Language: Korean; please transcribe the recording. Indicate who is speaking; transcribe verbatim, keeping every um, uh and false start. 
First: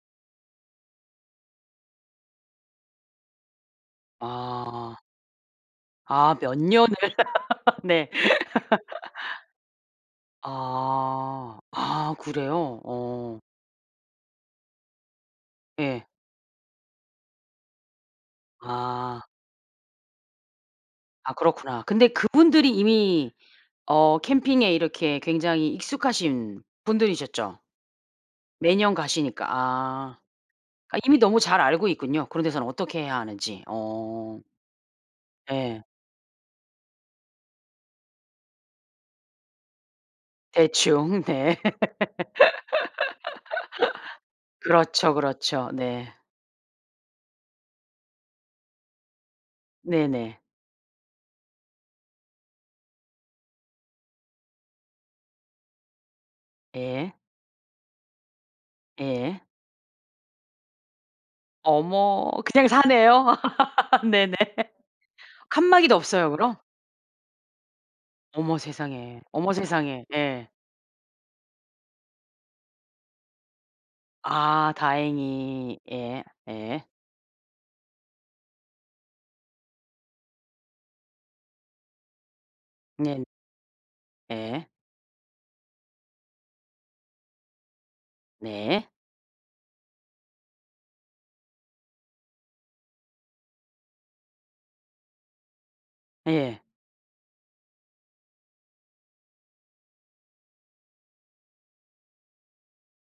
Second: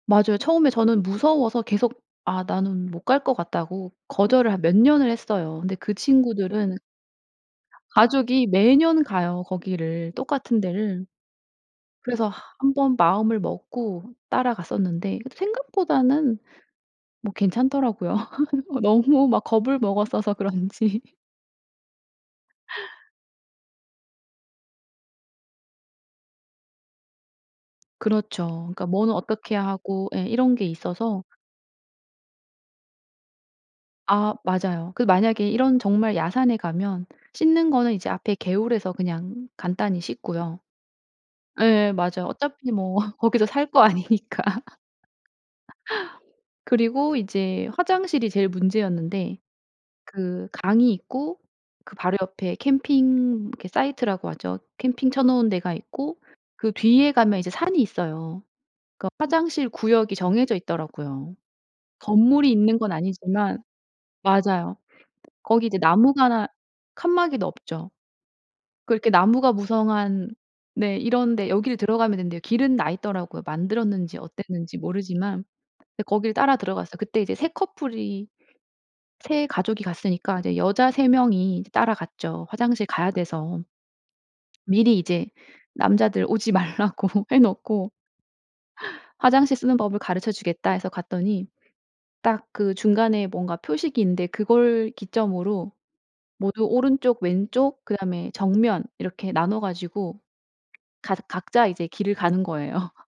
Speaker 1: 맞아요. 처음에 저는 무서워서 계속 아 나는 못 갈 것 같다고 거절을 한 몇
Speaker 2: 아.
Speaker 1: 년을 했어요. 근데 그
Speaker 2: 아 몇
Speaker 1: 친구들은
Speaker 2: 년을. 네.
Speaker 1: 가족이 매년 가요, 거기를. 똑같은 데를.
Speaker 2: 아. 아
Speaker 1: 그래서
Speaker 2: 그래요?
Speaker 1: 한번
Speaker 2: 어.
Speaker 1: 마음을 먹고 따라갔었는데 그래도
Speaker 2: 예.
Speaker 1: 생각보다는 뭐 괜찮더라고요.
Speaker 2: 아.
Speaker 1: 너무 막 겁을 먹었어서 그런지.
Speaker 2: 아 그렇구나. 근데 그분들이 이미 어 캠핑에 이렇게 굉장히 익숙하신 분들이셨죠?
Speaker 1: 그렇죠. 그러니까
Speaker 2: 매년
Speaker 1: 뭐는
Speaker 2: 가시니까.
Speaker 1: 어떻게 하고
Speaker 2: 아.
Speaker 1: 예 이런 게
Speaker 2: 아 이미
Speaker 1: 있어서
Speaker 2: 너무 잘 알고 있군요. 그런 데서는 어떻게 해야 하는지.
Speaker 1: 아
Speaker 2: 어.
Speaker 1: 맞아요. 그 만약에 이런
Speaker 2: 예.
Speaker 1: 정말 야산에 가면 씻는 거는 이제 앞에 개울에서 그냥 간단히 씻고요.
Speaker 2: 대충 네.
Speaker 1: 예 맞아요. 어차피 뭐 거기서 살 거 아니니까.
Speaker 2: 그렇죠, 그렇죠. 네.
Speaker 1: 그리고 이제 화장실이 제일 문제였는데
Speaker 2: 네네.
Speaker 1: 그 강이 있고 그 바로 옆에 캠핑 이렇게 사이트라고 하죠. 캠핑 쳐 놓은 데가 있고 그
Speaker 2: 예.
Speaker 1: 뒤에 가면 이제 산이 있어요. 그러니까
Speaker 2: 예.
Speaker 1: 화장실 구역이 정해져 있더라고요.
Speaker 2: 어머
Speaker 1: 건물이
Speaker 2: 그냥
Speaker 1: 있는 건
Speaker 2: 산에요.
Speaker 1: 아니지만
Speaker 2: 네네.
Speaker 1: 맞아요. 거기 이제
Speaker 2: 칸막이도 없어요
Speaker 1: 나무가
Speaker 2: 그럼?
Speaker 1: 칸막이도 없죠.
Speaker 2: 어머
Speaker 1: 그 이렇게
Speaker 2: 세상에. 어머
Speaker 1: 나무가
Speaker 2: 세상에.
Speaker 1: 무성한
Speaker 2: 예.
Speaker 1: 네 이런 데 여기를 들어가면 된대요. 길은 나 있더라고요 만들었는지
Speaker 2: 아
Speaker 1: 어땠는지 모르지만.
Speaker 2: 다행히.
Speaker 1: 이제
Speaker 2: 예.
Speaker 1: 거길 따라
Speaker 2: 예.
Speaker 1: 들어갔어요. 그때 이제 세 커플이 세 가족이 갔으니까 이제 여자 세 명이 따라갔죠 화장실 가야
Speaker 2: 네.
Speaker 1: 돼서.
Speaker 2: 예.
Speaker 1: 미리 이제 남자들 오지 말라고 해 놓고
Speaker 2: 네.
Speaker 1: "화장실 쓰는 법을 가르쳐 주겠다." 해서 갔더니 딱 그 중간에 뭔가 표식이 있는데 그걸 기점으로
Speaker 2: 예.
Speaker 1: 모두 오른쪽, 왼쪽 그다음에 정면 이렇게 나눠 가지고 가 각자 이제 길을 가는 거예요.